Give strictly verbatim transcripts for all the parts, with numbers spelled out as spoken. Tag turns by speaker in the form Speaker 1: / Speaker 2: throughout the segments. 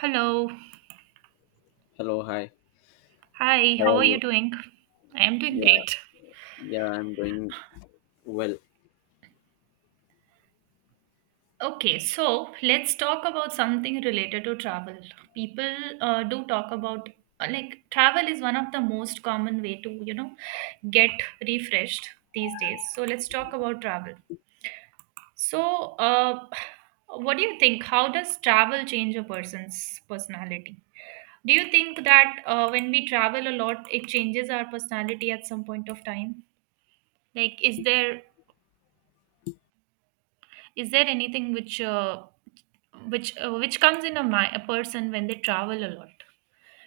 Speaker 1: Hello.
Speaker 2: Hello, hi.
Speaker 1: Hi,
Speaker 2: How
Speaker 1: how
Speaker 2: are
Speaker 1: are you
Speaker 2: you?
Speaker 1: doing? I am doing
Speaker 2: Yeah,
Speaker 1: great.
Speaker 2: yeah, I'm doing well.
Speaker 1: Okay, so Let's talk about something related to travel. People uh, do talk about uh, like travel is one of the most common way to you know get refreshed these days. So let's talk about travel. So, uh, what do you think? How does travel change a person's personality? Do you think that uh, when we travel a lot, it changes our personality at some point of time? Like, is there is there anything which uh, which uh, which comes in a, mi- a person when they travel a lot?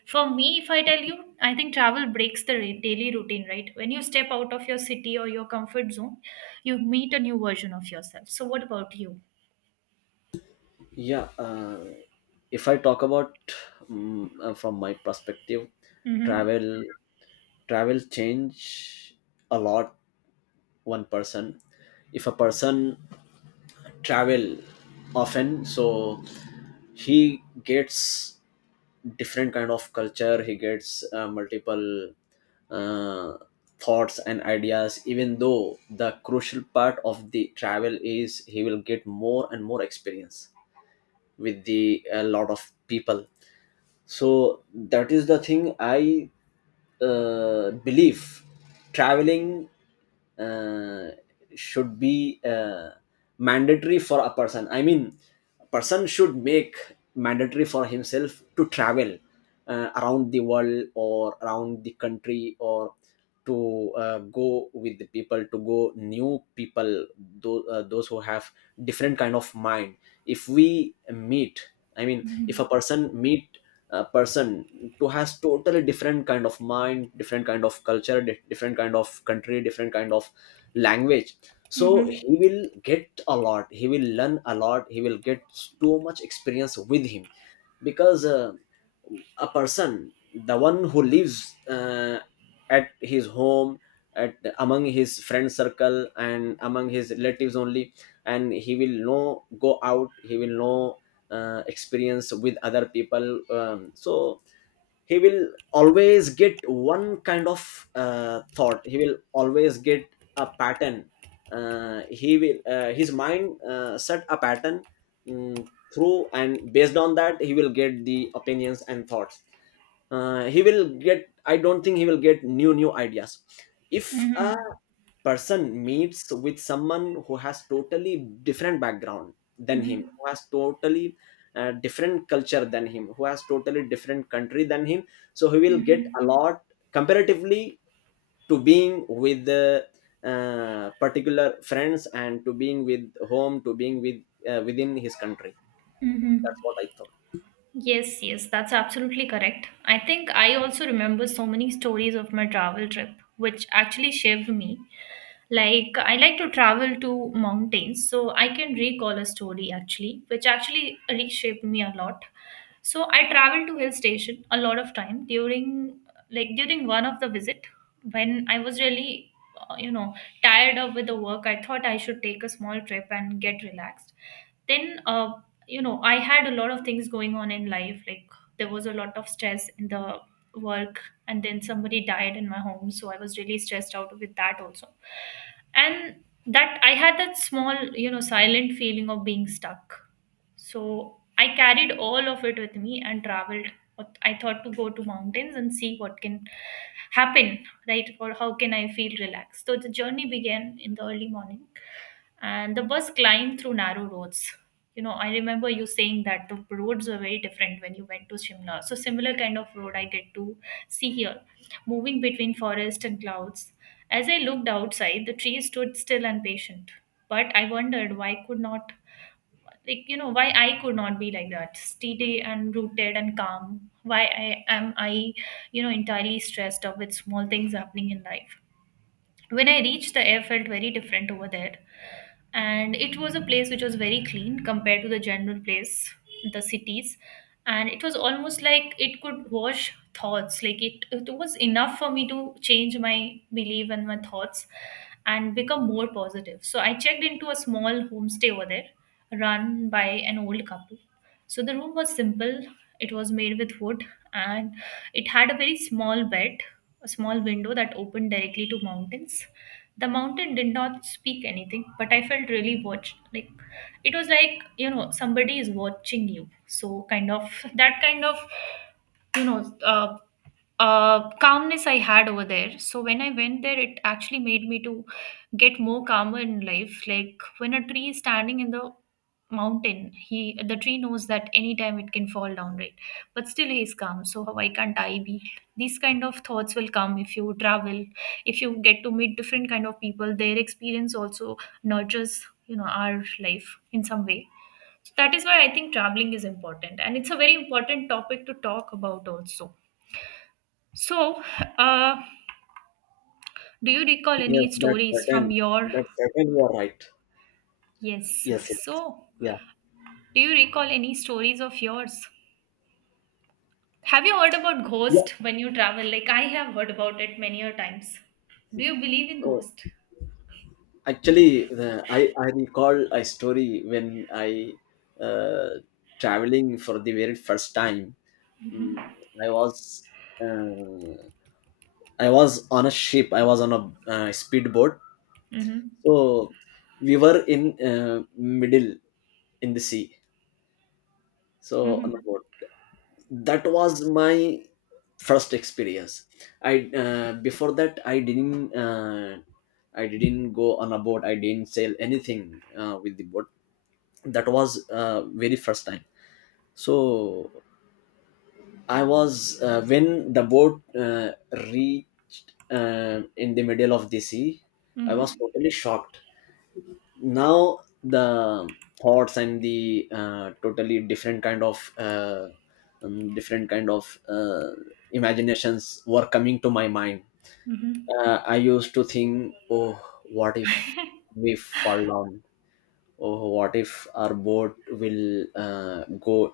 Speaker 1: For me, if I tell you, I think travel breaks the ra- daily routine, right? When you step out of your city or your comfort zone, you meet a new version of yourself. So, what about you?
Speaker 2: Yeah, uh, if I talk about mm uh, from my perspective,
Speaker 1: Mm-hmm.
Speaker 2: travel travel change a lot one person. If a person travel often, so he gets different kind of culture, he gets uh, multiple uh, thoughts and ideas, even though the crucial part of the travel is he will get more and more experience with the a lot of people. So that is the thing i uh, believe. Traveling uh, should be uh, mandatory for a person. I mean a person should make mandatory for himself to travel uh, around the world or around the country, or to uh, go with the people, to go new people, those, uh, those who have different kind of mind. If we meet, I mean if
Speaker 1: Mm-hmm.
Speaker 2: a person meet a person who has totally different kind of mind, different kind of culture, di- different kind of country, different kind of language, so
Speaker 1: Mm-hmm.
Speaker 2: he will get a lot, he will learn a lot, he will get so much experience with him. Because uh, a person, the one who lives uh, at his home, at among his friend circle and among his relatives only, and he will no go out, he will no uh, experience with other people, um, so he will always get one kind of uh, thought, he will always get a pattern, uh, he will, uh, his mind uh, set a pattern mm, through, and based on that he will get the opinions and thoughts. Uh, he will get, I don't think he will get new new ideas. If a
Speaker 1: Mm-hmm.
Speaker 2: person meets with someone who has totally different background than him,
Speaker 1: Mm-hmm.
Speaker 2: who has totally uh, different culture than him, who has totally different country than him, so he will get a lot comparatively to being with the uh, particular friends, and to being with home, to being with uh, within his country.
Speaker 1: Mm-hmm.
Speaker 2: That's what I thought.
Speaker 1: Yes, yes, that's absolutely correct. I think I also remember so many stories of my travel trip, which actually shaped me. Like, I like to travel to mountains, so I can recall a story actually, which actually reshaped me a lot. So I traveled to hill station a lot of time during like during one of the visit when I was really uh, you know tired of with the work. I thought I should take a small trip and get relaxed. Then uh, you know I had a lot of things going on in life. Like there was a lot of stress in the work, and then somebody died in my home, so I was really stressed out with that also. And that I had that small you know silent feeling of being stuck, so I carried all of it with me and traveled. I thought to go to mountains and see what can happen, right? Or how can I feel relaxed? So the journey began in the early morning and the bus climbed through narrow roads. You know, I remember you saying that the roads were very different when you went to Shimla. So similar kind of road I get to see here, moving between forest and clouds. As I looked outside, the trees stood still and patient. But I wondered why could not, like you know why I could not be like that, steady and rooted and calm. Why I am I you know entirely stressed up with small things happening in life? When I reached, the air felt very different over there. And it was a place which was very clean compared to the general place, the cities. And it was almost like it could wash thoughts. Like it, it was enough for me to change my belief and my thoughts and become more positive. So I checked into a small homestay over there run by an old couple. So the room was simple, it was made with wood, and it had a very small bed, a small window that opened directly to mountains. The mountain did not speak anything, but I felt really watched. Like it was like you know somebody is watching you. So kind of that kind of you know uh, uh, calmness I had over there. So when I went there, it actually made me to get more calmer in life. Like when a tree is standing in the mountain, he the tree knows that anytime it can fall down, right? But still he is calm. So why can't I be? These kind of thoughts will come if you travel, if you get to meet different kind of people. Their experience also nurtures you know our life in some way. So that is why I think traveling is important, and it's a very important topic to talk about also. So, uh, do you recall
Speaker 2: Yes,
Speaker 1: any
Speaker 2: that's
Speaker 1: stories from
Speaker 2: certain
Speaker 1: your?
Speaker 2: that's certain you are right.
Speaker 1: Yes.
Speaker 2: Yes, yes.
Speaker 1: So,
Speaker 2: Yeah,
Speaker 1: do you recall any stories of yours? Have you heard about
Speaker 2: yeah.
Speaker 1: ghost when you travel? Like I have heard about it many a times. Do you believe in
Speaker 2: Oh.
Speaker 1: ghost?
Speaker 2: Actually, uh, i i recall a story when I uh, traveling for the very first time. Mm, I was uh, I was on a ship. I was on a uh, speedboat.
Speaker 1: Mm-hmm.
Speaker 2: So we were in uh, middle in the sea. So on a
Speaker 1: Mm-hmm.
Speaker 2: boat. That was my first experience. I uh, Before that I didn't uh, I didn't go on a boat. I didn't sail anything uh, with the boat. That was uh, very first time. So I was uh, when the boat uh, reached uh, in the middle of the sea, I was
Speaker 1: Mm-hmm.
Speaker 2: totally shocked. Now the thoughts and the uh, totally different kind of uh, um, different kind of uh, imaginations were coming to my mind.
Speaker 1: Mm-hmm.
Speaker 2: Uh, I used to think, oh, what if we fall down? Oh, what if our boat will uh, go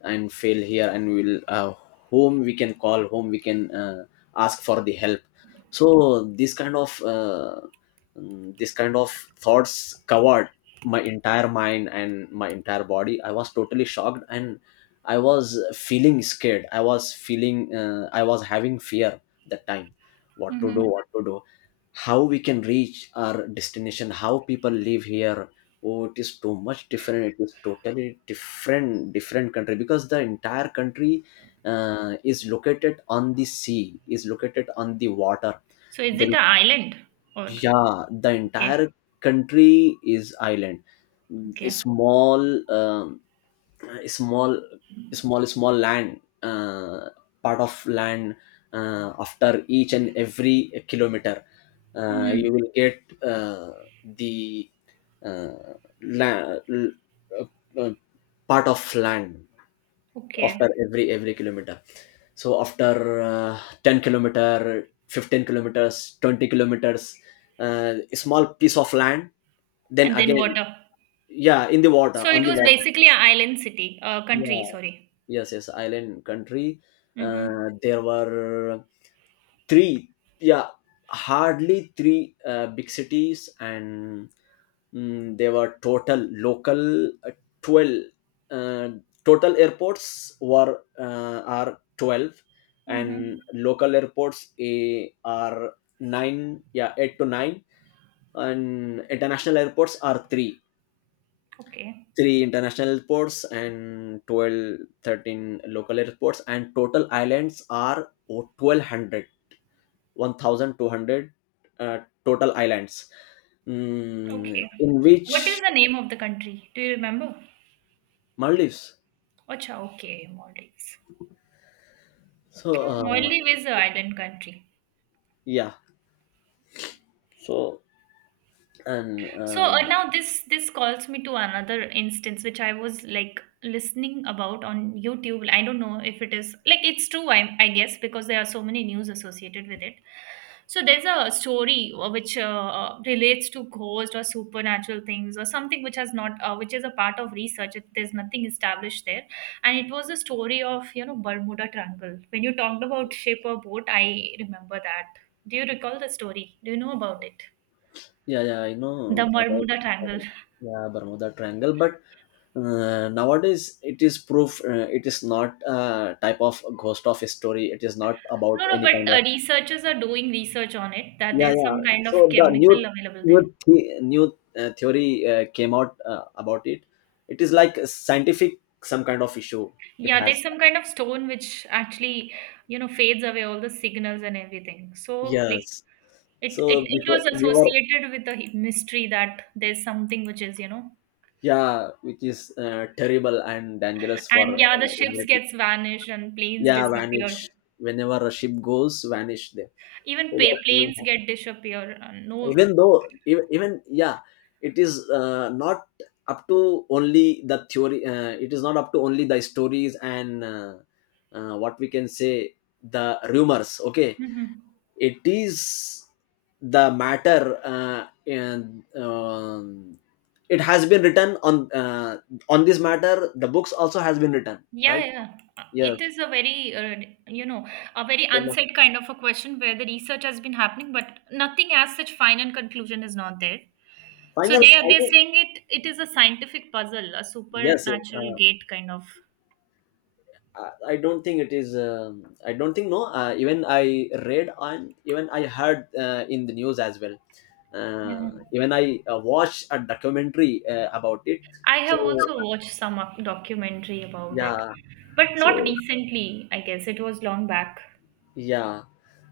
Speaker 2: and fail here, and we'll, uh, whom we can call, whom we can uh, ask for the help? So this kind of uh, mm, this kind of thoughts covered my entire mind and my entire body. I was totally shocked, and I was feeling scared, I was feeling uh, i was having fear that time. What to do
Speaker 1: Mm-hmm.
Speaker 2: what to do how we can reach our destination, how people live here. Oh, it is too much different, it is totally different, different country, because the entire country uh, is located on the sea, is located on the water
Speaker 1: So is it
Speaker 2: there.
Speaker 1: an island or
Speaker 2: Yeah, the
Speaker 1: okay?
Speaker 2: entire country is island. A
Speaker 1: Okay.
Speaker 2: small, um, a small small small land uh, part of land uh, after each and every kilometer, uh, you
Speaker 1: Mm-hmm.
Speaker 2: will get uh, the uh, la- l- uh, uh, part of land after
Speaker 1: Okay.
Speaker 2: every every kilometer. So after uh, ten kilometer, fifteen kilometers, twenty kilometers, uh, a small piece of land, then
Speaker 1: And then
Speaker 2: again.
Speaker 1: water.
Speaker 2: Yeah, in the water,
Speaker 1: So
Speaker 2: on
Speaker 1: it
Speaker 2: the
Speaker 1: was
Speaker 2: water.
Speaker 1: basically an island city, uh, country. Sorry.
Speaker 2: Yes, yes, island country.
Speaker 1: Mm-hmm.
Speaker 2: Uh, there were three, yeah, hardly three uh, big cities. And mm, there were total local uh, twelve, uh, total airports were uh, are twelve,
Speaker 1: Mm-hmm.
Speaker 2: and local airports, eh, are nine, yeah, eight to nine, and international airports are 3.
Speaker 1: Okay.
Speaker 2: Three international airports and twelve, thirteen local airports, and total islands are o- twelve hundred, one thousand two hundred uh, total islands, mm,
Speaker 1: Okay.
Speaker 2: in
Speaker 1: What is
Speaker 2: which
Speaker 1: the name of the country? Do you remember?
Speaker 2: Maldives.
Speaker 1: Acha, okay, Maldives.
Speaker 2: So
Speaker 1: Oh, Maldives
Speaker 2: uh,
Speaker 1: is an island country.
Speaker 2: yeah. So and
Speaker 1: So uh,
Speaker 2: um,
Speaker 1: now this this calls me to another instance which I was like listening about on YouTube. I don't know if it is like it's true. I I guess because there are so many news associated with it. So there's a story uh, which uh, uh, relates to ghost or supernatural things or something which has not uh, which is a part of research. It, there's nothing established there, and it was a story of you know Bermuda Triangle. When you talked about ship or boat, I remember that. Do you recall the story? Do you know about it?
Speaker 2: yeah, yeah, I know
Speaker 1: The
Speaker 2: about.
Speaker 1: Bermuda Triangle.
Speaker 2: Yeah, Bermuda Triangle. But uh, nowadays it is proof, uh, it is not a type of ghost of a story, it is not about
Speaker 1: No, no,
Speaker 2: any
Speaker 1: but
Speaker 2: kind
Speaker 1: uh,
Speaker 2: of.
Speaker 1: researchers are doing research on it that
Speaker 2: Yeah,
Speaker 1: there's
Speaker 2: yeah,
Speaker 1: some kind of
Speaker 2: so the new,
Speaker 1: chemical available
Speaker 2: new
Speaker 1: there.
Speaker 2: the- new uh, theory uh, came out uh, about it. It is like a scientific some kind of issue. It
Speaker 1: Yeah, there's
Speaker 2: has,
Speaker 1: some kind of stone which actually, you know, fades away all the signals and everything. So, like,
Speaker 2: yes.
Speaker 1: it, it,
Speaker 2: So
Speaker 1: it
Speaker 2: before
Speaker 1: was
Speaker 2: we were,
Speaker 1: associated with the mystery that there's something which is, you know,
Speaker 2: yeah, which is uh, terrible and dangerous
Speaker 1: and
Speaker 2: for
Speaker 1: yeah, the
Speaker 2: uh,
Speaker 1: ships
Speaker 2: everything.
Speaker 1: gets vanished and planes
Speaker 2: Yeah, vanish.
Speaker 1: disappear.
Speaker 2: Whenever a ship goes vanish there. So
Speaker 1: Even pa-
Speaker 2: yes,
Speaker 1: planes get disappear. Uh, no,
Speaker 2: even though, even, even yeah, it is uh, not up to only the theory, uh, it is not up to only the stories and, uh, uh, what we can say, the rumors, okay.
Speaker 1: Mhm.
Speaker 2: It is the matter, uh, and um, it has been written on, uh, on this matter the books also has been written,
Speaker 1: Yeah,
Speaker 2: right?
Speaker 1: yeah. Uh,
Speaker 2: Yes,
Speaker 1: It is a very, uh, you know, a very
Speaker 2: famous.
Speaker 1: unsaid kind of a question where the research has been happening, but nothing as such final conclusion is not there. So
Speaker 2: Final,
Speaker 1: they are
Speaker 2: I
Speaker 1: they're
Speaker 2: think.
Speaker 1: saying it it is a scientific puzzle, a
Speaker 2: Yes, yes.
Speaker 1: supernatural
Speaker 2: uh,
Speaker 1: gate kind of.
Speaker 2: uh, I don't think it is. Um, I don't think, no. Uh, even I read and even I heard uh, in the news as well.
Speaker 1: Yeah.
Speaker 2: Uh, even I uh, watched a documentary uh, about it.
Speaker 1: I
Speaker 2: So
Speaker 1: have also watched some doc- documentary about it,
Speaker 2: yeah,
Speaker 1: but not
Speaker 2: so
Speaker 1: recently, I guess. It was long back.
Speaker 2: yeah,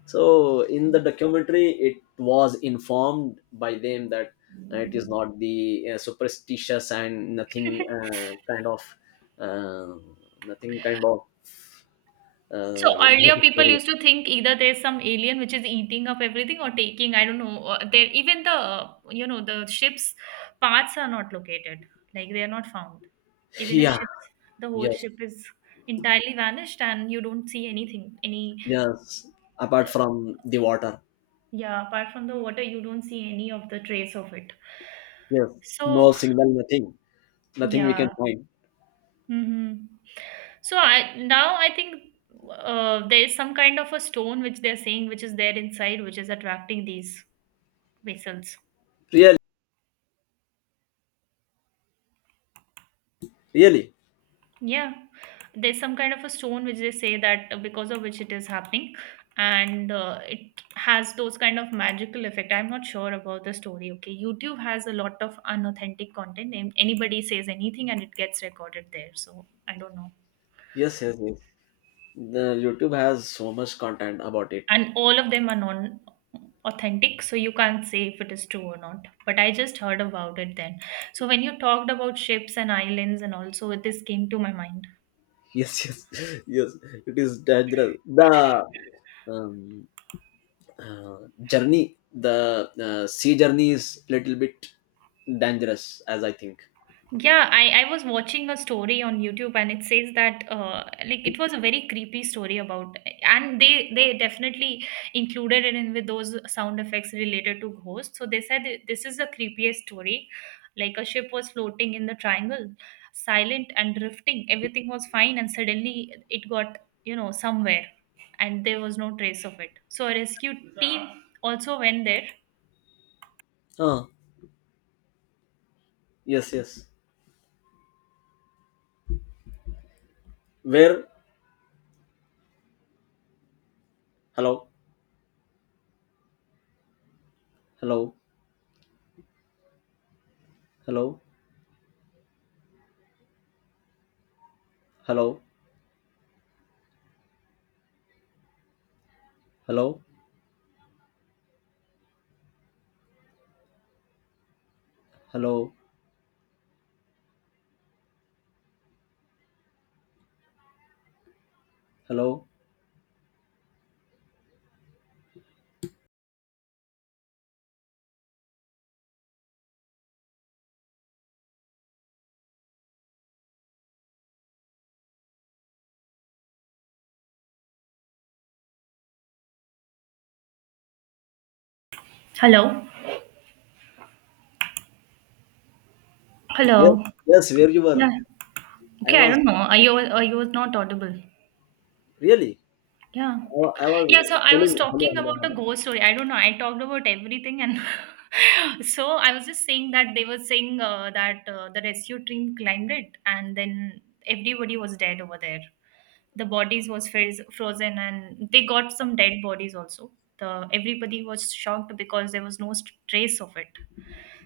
Speaker 2: so in the documentary, it was informed by them that uh, it is not the uh, superstitious and nothing uh, kind of, uh, nothing kind of,
Speaker 1: So
Speaker 2: uh,
Speaker 1: earlier people used to think either there's some alien which is eating up everything or taking, I don't know, uh, there even the uh, you know the ship's parts are not located. Like they are not found. Even if
Speaker 2: yeah.
Speaker 1: ships the whole
Speaker 2: Yes.
Speaker 1: ship is entirely vanished, and you don't see anything, any
Speaker 2: Yes, apart from the water.
Speaker 1: yeah, apart from the water you don't see any of the trace of it.
Speaker 2: Yes, no
Speaker 1: So
Speaker 2: signal, nothing, nothing we
Speaker 1: yeah.
Speaker 2: can find.
Speaker 1: Mm-hmm. So I now I think uh, there is some kind of a stone which they're saying which is there inside, which is attracting these vessels.
Speaker 2: Really, really.
Speaker 1: Yeah, there's some kind of a stone which they say that uh, because of which it is happening, and uh, it has those kind of magical effect. I'm not sure about the story. Okay, YouTube has a lot of unauthentic content, and anybody says anything and it gets recorded there. So I don't know,
Speaker 2: Yes, yes, yes. The YouTube has so much content about it.
Speaker 1: and all of them are non authentic, so you can't say if it is true or not. But I just heard about it then. So when you talked about ships and islands and also this came to my mind.
Speaker 2: Yes, yes, yes. It is dangerous. The, um, uh, journey, the uh, sea journey is little bit dangerous, as I think.
Speaker 1: Yeah, I, I was watching a story on YouTube and it says that uh, like it was a very creepy story about, and they they definitely included it in with those sound effects related to ghosts. So they said it- this is the creepiest story. Like a ship was floating in the triangle, silent and drifting. Everything was fine and suddenly it got, you know, somewhere and there was no trace of it. So a rescue team also went there.
Speaker 2: Ah, yes, yes. Where? Hello, hello, hello, hello, hello, hello, hello.
Speaker 1: Hello.
Speaker 2: Yes,
Speaker 1: Hello.
Speaker 2: yes. Where you
Speaker 1: Yeah.
Speaker 2: were? I
Speaker 1: Okay, I
Speaker 2: was.
Speaker 1: don't know. Are you are you was not audible?
Speaker 2: Really?
Speaker 1: Yeah.
Speaker 2: Uh, I
Speaker 1: Yeah, so
Speaker 2: was
Speaker 1: I was
Speaker 2: telling hello,
Speaker 1: talking
Speaker 2: hello,
Speaker 1: about a
Speaker 2: hello.
Speaker 1: ghost story. I don't know. I talked about everything and so I was just saying that they were saying uh, that uh, the rescue team climbed it and then everybody was dead over there. The bodies was friz- frozen and they got some dead bodies also. The everybody was shocked because there was no st- trace of it.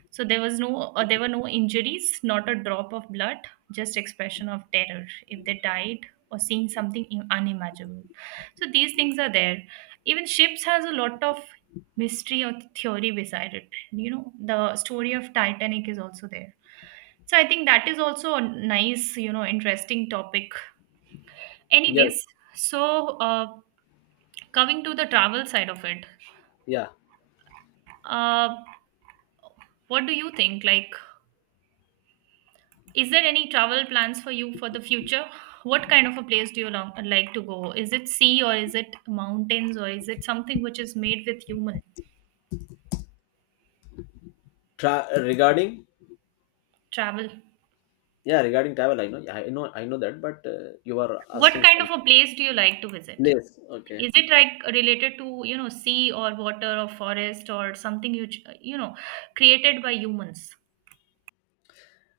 Speaker 1: So there was no, uh, there were no injuries, not a drop of blood, just expression of terror if they died or seeing something im- unimaginable. So these things are there. Even ships has a lot of mystery or theory beside it. You know, the story of Titanic is also there. So I think that is also a nice, you know, interesting topic.
Speaker 2: Yes,
Speaker 1: Anyways, so uh, coming to the travel side of it,
Speaker 2: yeah.
Speaker 1: uh, what do you think? Like, is there any travel plans for you for the future? What kind of a place do you long, like to go? Is it sea or is it mountains or is it something which is made with human
Speaker 2: Tra- regarding,
Speaker 1: travel?
Speaker 2: yeah, regarding travel, I know. Yeah, I know, I know that. But uh, you are
Speaker 1: What
Speaker 2: asking
Speaker 1: kind
Speaker 2: for
Speaker 1: of a place do you like to visit?
Speaker 2: place. Okay.
Speaker 1: Is it like related to, you know, sea or water or forest or something you, ch- you know, created by humans?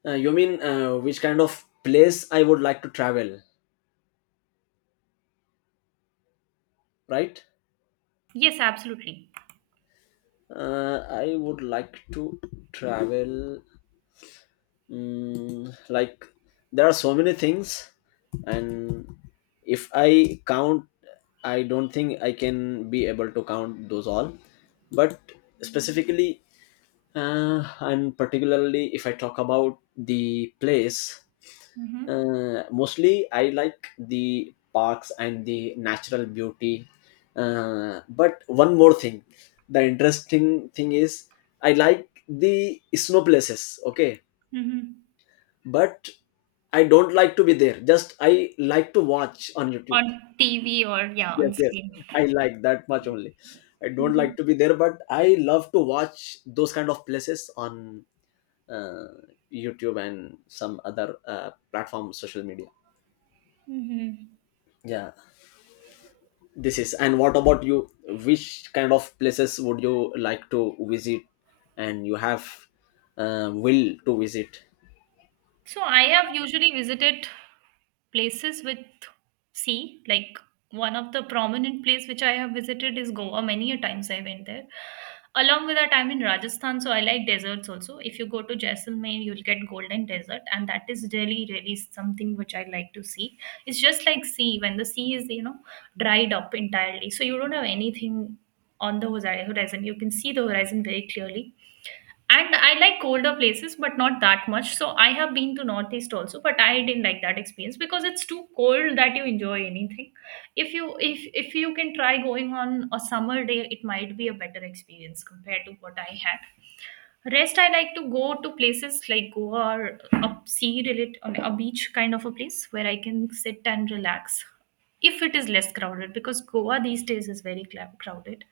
Speaker 2: Uh, you mean uh, which kind of place I would like to travel, right?
Speaker 1: Yes, absolutely.
Speaker 2: Uh, I would like to travel. Mm like, there are so many things, and if I count, I don't think I can be able to count those all. But specifically, Uh, and particularly if I talk about the place,
Speaker 1: Mm-hmm.
Speaker 2: uh, mostly I like the parks and the natural beauty. Uh, but one more thing, the interesting thing is I like the snow places. Okay,
Speaker 1: Mm-hmm.
Speaker 2: but I don't like to be there. Just I like to watch on YouTube.
Speaker 1: On T V or yeah,
Speaker 2: Yes,
Speaker 1: on
Speaker 2: yes,
Speaker 1: screen.
Speaker 2: I like that much only. I don't
Speaker 1: Mm-hmm.
Speaker 2: like to be there, but I love to watch those kind of places on uh, YouTube and some other uh, platform, social media.
Speaker 1: Mm-hmm.
Speaker 2: Yeah, this is. And what about you? Which kind of places would you like to visit, and you have uh, will to visit?
Speaker 1: So I have usually visited places with sea. Like one of the prominent place which I have visited is Goa. Many a times I went there. Along with that, I'm in Rajasthan, so I like deserts also. If you go to Jaisalmer, you'll get golden desert, and that is really, really something which I like to see. It's just like sea when the sea is, you know, dried up entirely, so you don't have anything on the horiz- horizon. You can see the horizon very clearly and I like colder places, but not that much. So I have been to Northeast also, but I didn't like that experience because it's too cold that you enjoy anything. If you if if you can try going on a summer day, it might be a better experience compared to what I had. Rest, I like to go to places like Goa or a sea related, a beach kind of a place where I can sit and relax if it is less crowded because Goa these days is very cla- crowded.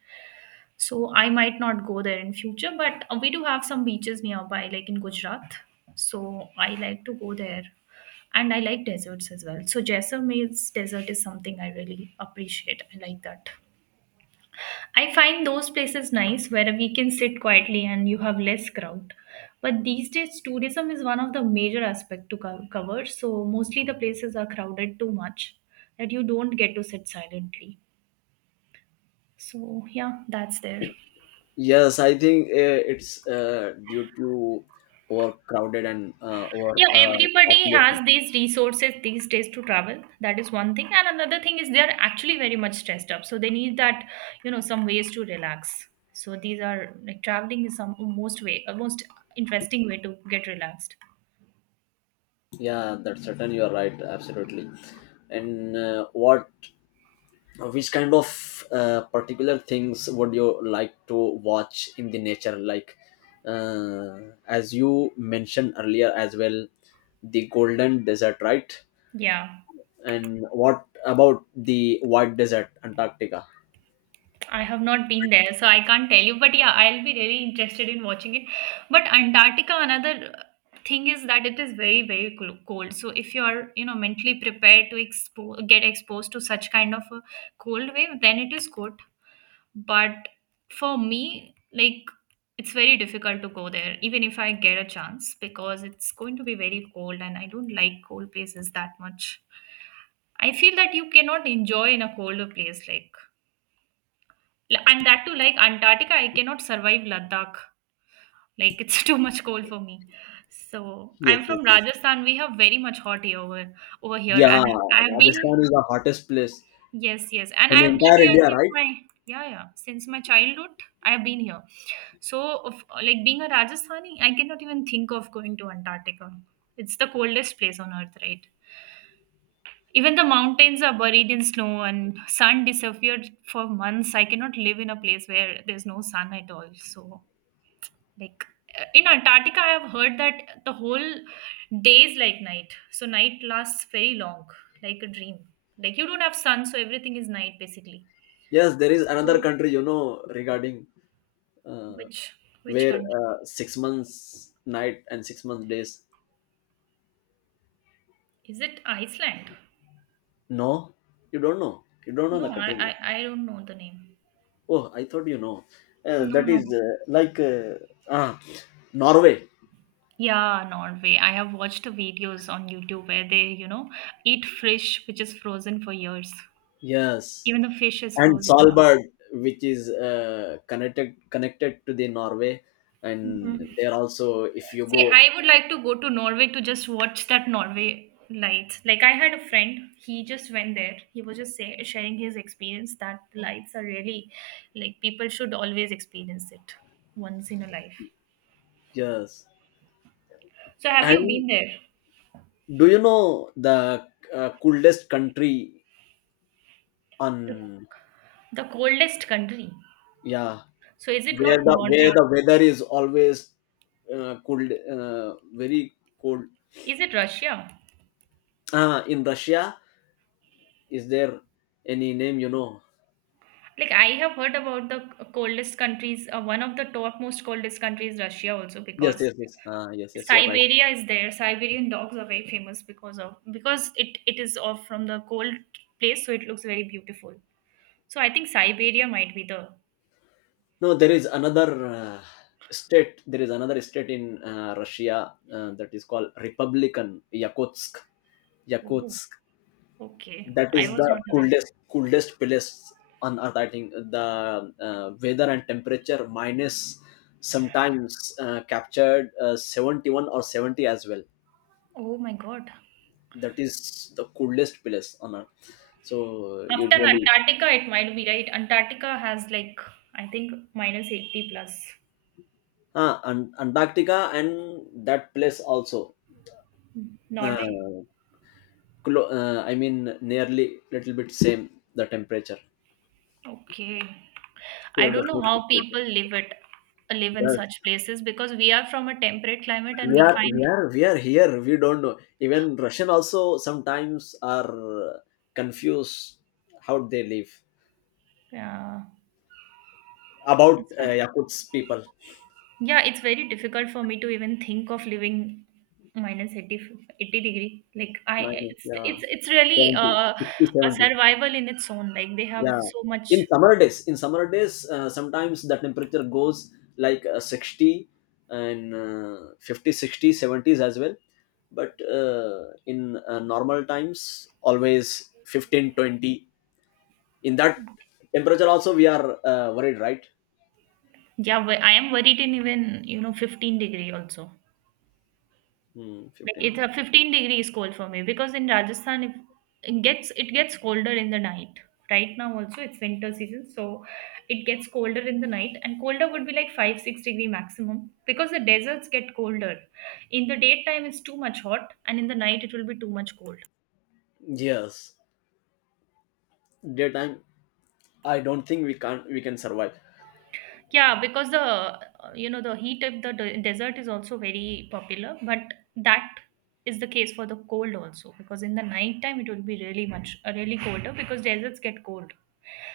Speaker 1: So I might not go there in future, but uh, we do have some beaches nearby, like in Gujarat. So I like to go there. And I like deserts as well, so Jaisalmer's desert is something I really appreciate. I like that. I find those places nice where we can sit quietly and you have less crowd. But these days tourism is one of the major aspect to co- cover, so mostly the places are crowded too much that you don't get to sit silently. So yeah, that's there.
Speaker 2: Yes, I think uh, it's uh, due to overcrowded and uh, over
Speaker 1: Yeah,
Speaker 2: uh,
Speaker 1: everybody
Speaker 2: population.
Speaker 1: has these resources these days to travel. That is one thing. And another thing is they're actually very much stressed up. So they need that, you know, some ways to relax. So these are like traveling is some most way, a most interesting way to get relaxed.
Speaker 2: Yeah, that's certain, you are right, absolutely. And uh, what, which kind of uh, particular things would you like to watch in the nature? Like, uh, as you mentioned earlier as well, the golden desert, right?
Speaker 1: Yeah,
Speaker 2: And what about the white desert, Antarctica?
Speaker 1: I have not been there, so I can't tell you. But yeah, I'll be really interested in watching it. But Antarctica, another thing is that it is very, very clo- cold. So if you're, you know, mentally prepared to expo- get exposed to such kind of a cold wave, then it is good. But for me, like, it's very difficult to go there even if I get a chance because it's going to be very cold and I don't like cold places that much. I feel that you cannot enjoy in a colder place, like, and that too, like Antarctica, I cannot survive Ladakh. Like it's too much cold for me. So
Speaker 2: Yes,
Speaker 1: I'm
Speaker 2: yes,
Speaker 1: from
Speaker 2: yes.
Speaker 1: Rajasthan. We have very much hot air over over here
Speaker 2: Yeah,
Speaker 1: and I have been.
Speaker 2: Rajasthan is the hottest place
Speaker 1: Yes, yes. And
Speaker 2: in the
Speaker 1: I've been
Speaker 2: entire
Speaker 1: here
Speaker 2: India,
Speaker 1: since
Speaker 2: right?
Speaker 1: my yeah, yeah, since my childhood. I have been here. So, of, like being a Rajasthani, I cannot even think of going to Antarctica. It's the coldest place on earth, right? Even the mountains are buried in snow and sun disappeared for months. I cannot live in a place where there's no sun at all. So, like uh, in Antarctica, I have heard that the whole day is like night. So, night lasts very long, like a dream. Like you don't have sun, so everything is night basically.
Speaker 2: Yes, there is another
Speaker 1: So,
Speaker 2: country, you know, regarding uh,
Speaker 1: which which
Speaker 2: where
Speaker 1: country?
Speaker 2: uh, six months night and six months days.
Speaker 1: Is it Iceland?
Speaker 2: No, you don't know, you don't know the
Speaker 1: No, I,
Speaker 2: country.
Speaker 1: I I don't know the name.
Speaker 2: Oh, I thought you know. Uh,
Speaker 1: No,
Speaker 2: that
Speaker 1: no.
Speaker 2: is uh, like uh, ah, Norway.
Speaker 1: Yeah, Norway. I have watched the videos on YouTube where they, you know, eat fish which is frozen for years.
Speaker 2: Yes,
Speaker 1: Even the fish is
Speaker 2: and
Speaker 1: frozen now.
Speaker 2: Svalbard, which is uh, connected connected to the Norway,
Speaker 1: Mhm.
Speaker 2: and there also if you
Speaker 1: See,
Speaker 2: go,
Speaker 1: I would like to go to Norway to just watch that Norway lights. Like I had a friend, he just went there. He was just say, sharing his experience that lights are really like people should always experience it once in a life.
Speaker 2: yes.
Speaker 1: So have you
Speaker 2: And
Speaker 1: been there?
Speaker 2: do you know the uh, coolest country
Speaker 1: The,
Speaker 2: on?
Speaker 1: the coldest country.
Speaker 2: Yeah,
Speaker 1: So is it
Speaker 2: where
Speaker 1: not
Speaker 2: the where
Speaker 1: Norway?
Speaker 2: the weather is always uh, cold, uh, very cold.
Speaker 1: Is it Russia?
Speaker 2: Ah, in Russia, is there any name you know?
Speaker 1: Like I have heard about the coldest countries. Uh, one of the top most coldest countries, Russia, also
Speaker 2: Yes,
Speaker 1: because
Speaker 2: yes, yes. Uh, yes, yes, you're right.
Speaker 1: Siberia is there. Siberian dogs are very famous because of because it it is off from the cold place, so it looks very beautiful. So I think Siberia might be the.
Speaker 2: No, there is another uh, state. There is another state in uh, Russia uh, that is called Republican Yakutsk.
Speaker 1: Oh,
Speaker 2: Yakutsk.
Speaker 1: okay.
Speaker 2: That
Speaker 1: I
Speaker 2: is
Speaker 1: was
Speaker 2: the
Speaker 1: not aware about.
Speaker 2: coolest, coolest place on earth. I think the uh, weather and temperature minus sometimes uh, captured uh, seventy-one or seventy as well.
Speaker 1: Oh my God.
Speaker 2: That is the coolest place on earth. So
Speaker 1: After
Speaker 2: usually,
Speaker 1: Antarctica, it might be right. Antarctica has like I think minus eighty plus.
Speaker 2: ah, and Antarctica and that place also.
Speaker 1: Norway.
Speaker 2: Uh, Clo- uh, I mean, nearly little bit same the temperature.
Speaker 1: Okay. I
Speaker 2: Same,
Speaker 1: don't
Speaker 2: the
Speaker 1: know
Speaker 2: same
Speaker 1: how people
Speaker 2: temperature.
Speaker 1: live it live in
Speaker 2: Yes,
Speaker 1: such places because we are from a temperate climate and
Speaker 2: we
Speaker 1: we
Speaker 2: are we
Speaker 1: find,
Speaker 2: are we are here. We don't know. Even Russian also sometimes are confused how they live
Speaker 1: yeah,
Speaker 2: about
Speaker 1: it's
Speaker 2: uh, Yakutsk people.
Speaker 1: yeah it's very difficult for me to even think of living minus minus eighty eighty degree, like, I
Speaker 2: Minus,
Speaker 1: it's
Speaker 2: yeah,
Speaker 1: it's it's really
Speaker 2: seventy,
Speaker 1: uh,
Speaker 2: sixty,
Speaker 1: a
Speaker 2: seventy.
Speaker 1: survival in its own, like they have
Speaker 2: Yeah,
Speaker 1: so much.
Speaker 2: in summer days, in summer days, uh, sometimes the temperature goes like uh, sixty and uh, fifty, sixty, seventies as well. But uh, in uh, normal times, always fifteen, twenty. In that temperature also, we are uh, worried, right?
Speaker 1: Yeah, but I am worried in even you know fifteen degree also.
Speaker 2: Hmm,
Speaker 1: Like it's
Speaker 2: fifteen.
Speaker 1: a fifteen degrees cold for me because in Rajasthan if it gets it gets colder in the night. Right now also it's winter season, so it gets colder in the night and colder would be like five six degree maximum because the deserts get colder. In the daytime it's too much hot and in the night it will be too much cold.
Speaker 2: Yes, daytime. I don't think we can we can survive.
Speaker 1: Yeah, because the uh, you know the heat of the de- desert is also very popular, but that is the case for the cold also because in the night time it will be really much uh, really colder because deserts get cold.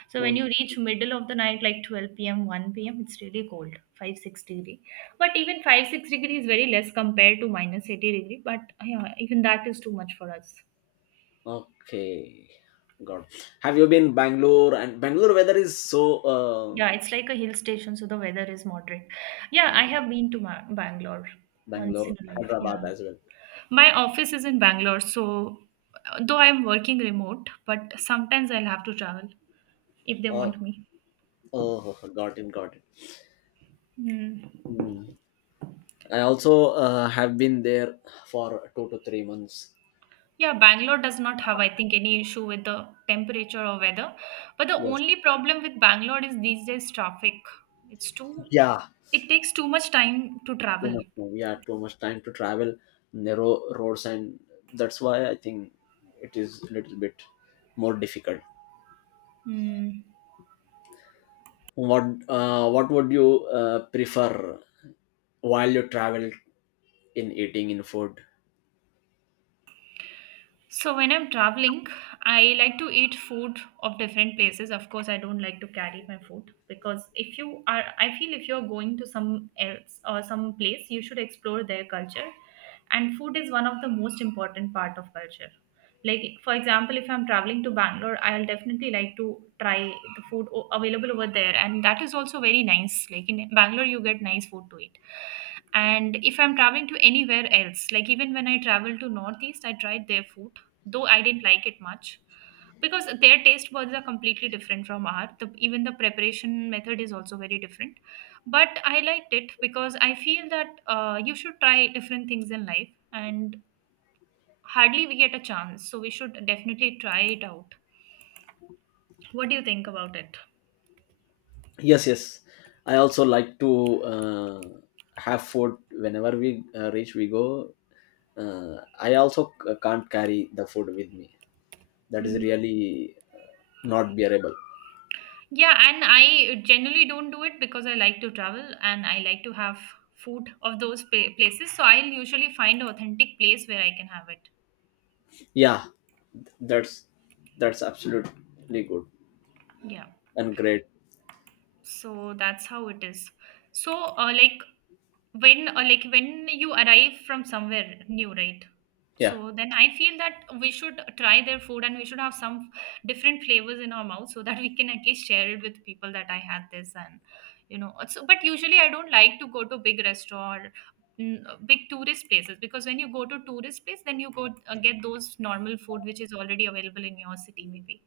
Speaker 1: So when
Speaker 2: Oh,
Speaker 1: you reach middle of the night like twelve p m one p m it's really cold five six degree. But even five six degree is very less compared to minus eighty degree, but yeah, even that is too much for us.
Speaker 2: okay, God, have you been Bangalore? And Bangalore weather is so.
Speaker 1: Yeah,
Speaker 2: um
Speaker 1: it's like a hill station so the weather is moderate. Yeah, I have been to Ma- Bangalore once in
Speaker 2: Bangalore,
Speaker 1: a life. Yeah.
Speaker 2: Hyderabad as well.
Speaker 1: My office is in Bangalore, so uh, though I'm working remote, but sometimes I'll have to travel if they
Speaker 2: Oh,
Speaker 1: want me.
Speaker 2: oh, got it, got it.
Speaker 1: Hmm.
Speaker 2: Mm. I also uh, have been there for two to three months.
Speaker 1: Yeah, Bangalore does not have, I think, any issue with the temperature or weather. But the
Speaker 2: Yes.
Speaker 1: only problem with Bangalore is these days traffic. It's too,
Speaker 2: Yeah.
Speaker 1: it takes too much time to
Speaker 2: Too
Speaker 1: travel.
Speaker 2: much time. Yeah, too much time to travel, narrow roads, and that's why I think it is a little bit more difficult.
Speaker 1: Hmm.
Speaker 2: What uh, What would you uh, prefer while you travel in eating, in food?
Speaker 1: So when I'm traveling, I like to eat food of different places. Of course, I don't like to carry my food because if you are, I feel if you're going to some else or some place, you should explore their culture. And food is one of the most important part of culture. Like for example, if I'm traveling to Bangalore, I'll definitely like to try the food o- available over there, and that is also very nice. Like in Bangalore, you get nice food to eat. And if I'm traveling to anywhere else, like even when I travel to Northeast, I tried their food though I didn't like it much because their taste buds are completely different from ours. The, even the preparation method is also very different. But I liked it because I feel that uh, you should try different things in life, and hardly we get a chance, so we should definitely try it out. What do you think about it?
Speaker 2: Yes, yes. I also like to uh, have food whenever we uh, reach. We go, uh, i also c- uh, can't carry the food with me, that is
Speaker 1: Mm.
Speaker 2: really not bearable.
Speaker 1: Yeah, and I generally don't do it because I like to travel and I like to have food of those pa- places. So I'll usually find an authentic place where I can have it.
Speaker 2: Yeah, that's that's absolutely good
Speaker 1: Yeah.
Speaker 2: and great.
Speaker 1: So that's how it is. So uh, like when, or like when you arrive from somewhere new, right?
Speaker 2: Yeah,
Speaker 1: So then I feel that we should try their food and we should have some different flavors in our mouth, so that we can at least share it with people that I had this and you know so. But usually I don't like to go to big restaurant, n- big tourist places, because when you go to tourist place then you go uh, get those normal food which is already available in your city maybe.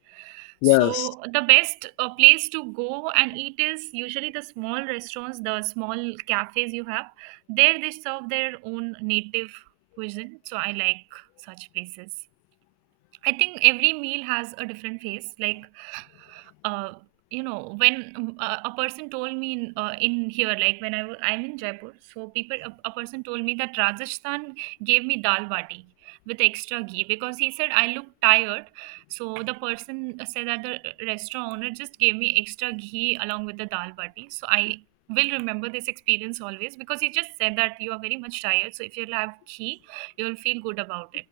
Speaker 2: yes,
Speaker 1: So the best uh, place to go and eat is usually the small restaurants, the small cafes you have there. They serve their own native cuisine, so I like such places. I think every meal has a different face, like, uh, you know when uh, a person told me in, uh, in here, like when I w- i'm in Jaipur, so people a, a person told me that Rajasthan gave me dal bati with extra ghee because he said I look tired. So the person said that the restaurant owner just gave me extra ghee along with the dal bati, so I will remember this experience always because he just said that you are very much tired, so if you'll have ghee you'll feel good about it.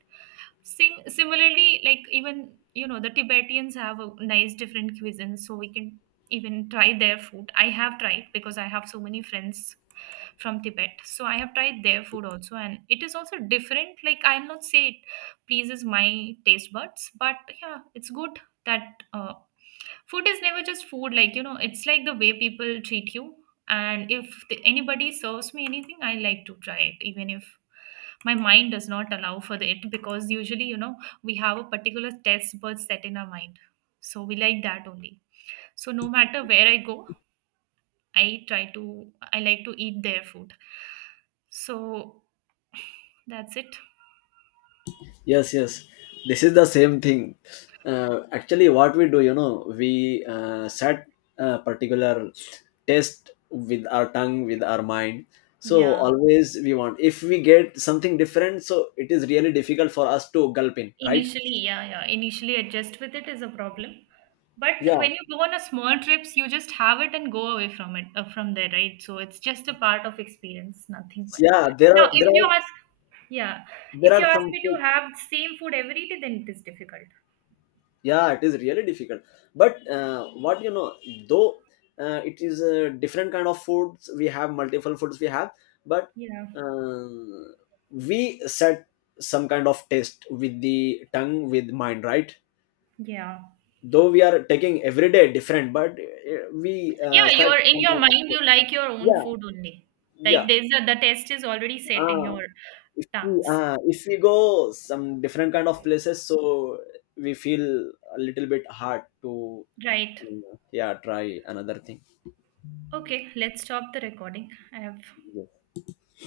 Speaker 1: Sim similarly, like even you know the Tibetans have a nice different cuisine, so we can even try their food. I have tried because I have so many friends from Tibet. So I have tried their food also, and it is also different. Like I'll not say it pleases my taste buds, but yeah, it's good that uh, food is never just food. Like, you know, it's like the way people treat you. And if the, anybody serves me anything, I like to try it, even if my mind does not allow for it. Because usually, you know, we have a particular taste bud set in our mind, so we like that only. So no matter where I go, I try to I like to eat their food. So that's it.
Speaker 2: yes, yes, this is the same thing. Uh, actually, what we do, you know, we uh, set a particular test with our tongue, with our mind, so
Speaker 1: Yeah.
Speaker 2: always we want. If we get something different, so it is really difficult for us to gulp in, right?
Speaker 1: Initially, yeah, yeah. Initially adjust with it is a problem. But
Speaker 2: Yeah,
Speaker 1: when you go on a small trips, you just have it and go away from it uh, from there, right? So it's just a part of experience, nothing but.
Speaker 2: yeah, there
Speaker 1: Now,
Speaker 2: are there
Speaker 1: if
Speaker 2: are
Speaker 1: you ask, yeah,
Speaker 2: there
Speaker 1: if you
Speaker 2: are
Speaker 1: ask
Speaker 2: some
Speaker 1: me to
Speaker 2: food-
Speaker 1: have same food every day, then it is difficult.
Speaker 2: yeah, it is really difficult. But uh, what you know, though uh, it is a different kind of foods, we have multiple foods we have, but
Speaker 1: Yeah,
Speaker 2: uh, we set some kind of taste with the tongue, with mind, right?
Speaker 1: yeah.
Speaker 2: Though we are taking every day different, but uh, we uh,
Speaker 1: Yeah,
Speaker 2: set
Speaker 1: you're in
Speaker 2: some
Speaker 1: your
Speaker 2: kind of
Speaker 1: mind,
Speaker 2: taste.
Speaker 1: you like your own
Speaker 2: Yeah,
Speaker 1: food only. Like
Speaker 2: yeah.
Speaker 1: there's a, the taste is already set in
Speaker 2: uh,
Speaker 1: your
Speaker 2: if we
Speaker 1: tongues.
Speaker 2: uh, if we go some different kind of places, so we feel a little bit hard to,
Speaker 1: Right.
Speaker 2: um, yeah, try another thing.
Speaker 1: Okay, let's stop the recording. I have
Speaker 2: Yes.